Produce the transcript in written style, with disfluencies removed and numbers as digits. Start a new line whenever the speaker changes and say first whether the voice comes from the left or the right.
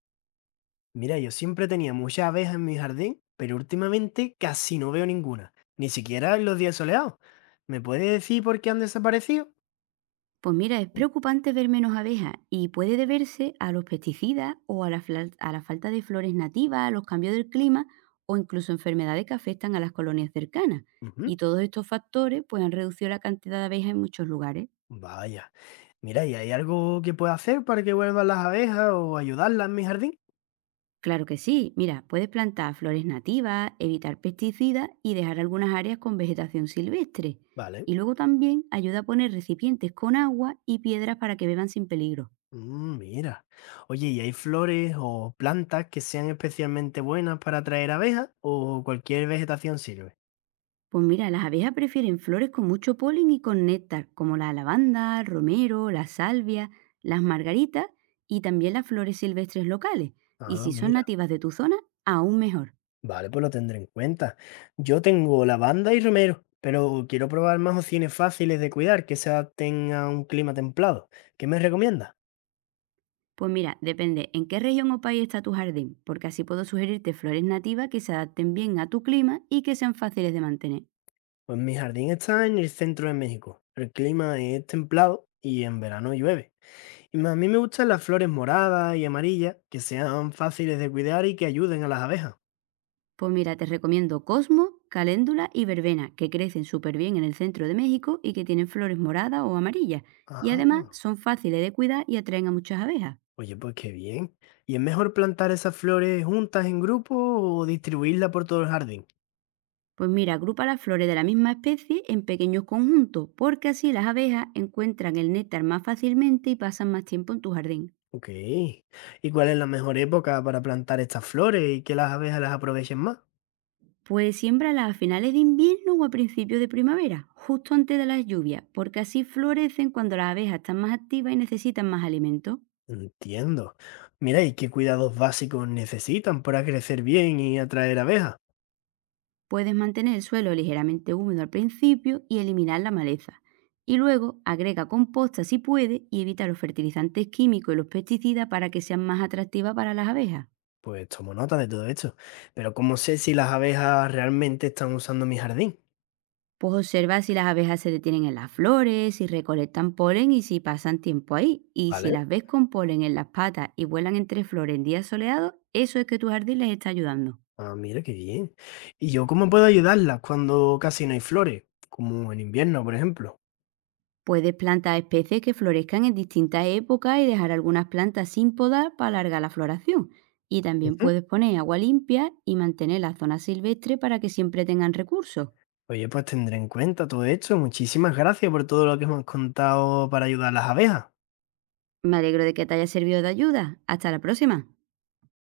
left: Mira, yo siempre tenía muchas abejas en mi jardín, pero últimamente casi no veo ninguna, ni siquiera en los días soleados. ¿Me puedes decir por qué han desaparecido?
right: Pues mira, es preocupante ver menos abejas y puede deberse a los pesticidas o a la falta de flores nativas, a los cambios del clima o incluso enfermedades que afectan a las colonias cercanas.
left: Ujú.
right: Y todos estos factores pues, han reducido la cantidad de abejas en muchos lugares.
left: Vaya, mira, ¿y hay algo que pueda hacer para que vuelvan las abejas o ayudarlas en mi jardín?
right: Claro que sí, mira, puedes plantar flores nativas, evitar pesticidas y dejar algunas áreas con vegetación silvestre.
left: Vale.
right: Y luego también ayuda a poner recipientes con agua y piedras para que beban sin peligro.
left: Mm, mira. Oye, ¿y hay flores o plantas que sean especialmente buenas para atraer abejas o cualquier vegetación sirve?
right: Pues mira, las abejas prefieren flores con mucho polen y con néctar, como la lavanda, el romero, la salvia, las margaritas y también las flores silvestres locales. Y
left: Ah,
right: si son
left: mira.
right: nativas de tu zona, aún mejor.
left: Vale, pues lo tendré en cuenta. Yo tengo lavanda y romero, pero quiero probar más opciones fáciles de cuidar que se adapten a un clima templado. ¿Qué me recomiendas?
right: Pues mira, depende en qué región o país está tu jardín, porque así puedo sugerirte flores nativas que se adapten bien a tu clima y que sean fáciles de mantener.
left: Pues mi jardín está en el centro de México. El clima es templado y en verano llueve. Y más a mí me gustan las flores moradas y amarillas que sean fáciles de cuidar y que ayuden a las abejas.
right: Pues mira, te recomiendo Cosmo, Caléndula y Verbena, que crecen súper bien en el centro de México y que tienen flores moradas o amarillas. Y
left: Ah,
right: además son fáciles de cuidar y atraen a muchas abejas.
left: oye, pues qué bien. ¿Y es mejor plantar esas flores juntas en grupo o distribuirlas por todo el jardín?
right: Pues mira, agrupa las flores de la misma especie en pequeños conjuntos, porque así las abejas encuentran el néctar más fácilmente y pasan más tiempo en tu jardín.
left: Ok. ¿Y cuál es la mejor época para plantar estas flores y que las abejas las aprovechen más?
right: Pues siémbralas a finales de invierno o a principios de primavera, justo antes de las lluvias, porque así florecen cuando las abejas están más activas y necesitan más alimento.
left: Entiendo. Mira, ¿y qué cuidados básicos necesitan para crecer bien y atraer abejas?
right: Puedes mantener el suelo ligeramente húmedo al principio y eliminar la maleza. Y luego agrega composta si puede y evita los fertilizantes químicos y los pesticidas para que sean más atractivas para las abejas.
left: Pues tomo nota de todo esto. Pero ¿cómo sé si las abejas realmente están usando mi jardín?
right: Pues observa si las abejas se detienen en las flores, si recolectan polen y si pasan tiempo ahí. Y si
left: ¿Vale?
right: las ves con polen en las patas y vuelan entre flores en días soleados, eso es que tu jardín les está ayudando.
left: Ah, mira, qué bien. ¿Y yo cómo puedo ayudarlas cuando casi no hay flores? Como en invierno, por ejemplo.
right: Puedes plantar especies que florezcan en distintas épocas y dejar algunas plantas sin podar para alargar la floración. Y también
left: Ujú.
right: puedes poner agua limpia y mantener la zona silvestre para que siempre tengan recursos.
left: Oye, pues tendré en cuenta todo esto. Muchísimas gracias por todo lo que hemos contado para ayudar a las abejas.
right: Me alegro de que te haya servido de ayuda. Hasta la próxima.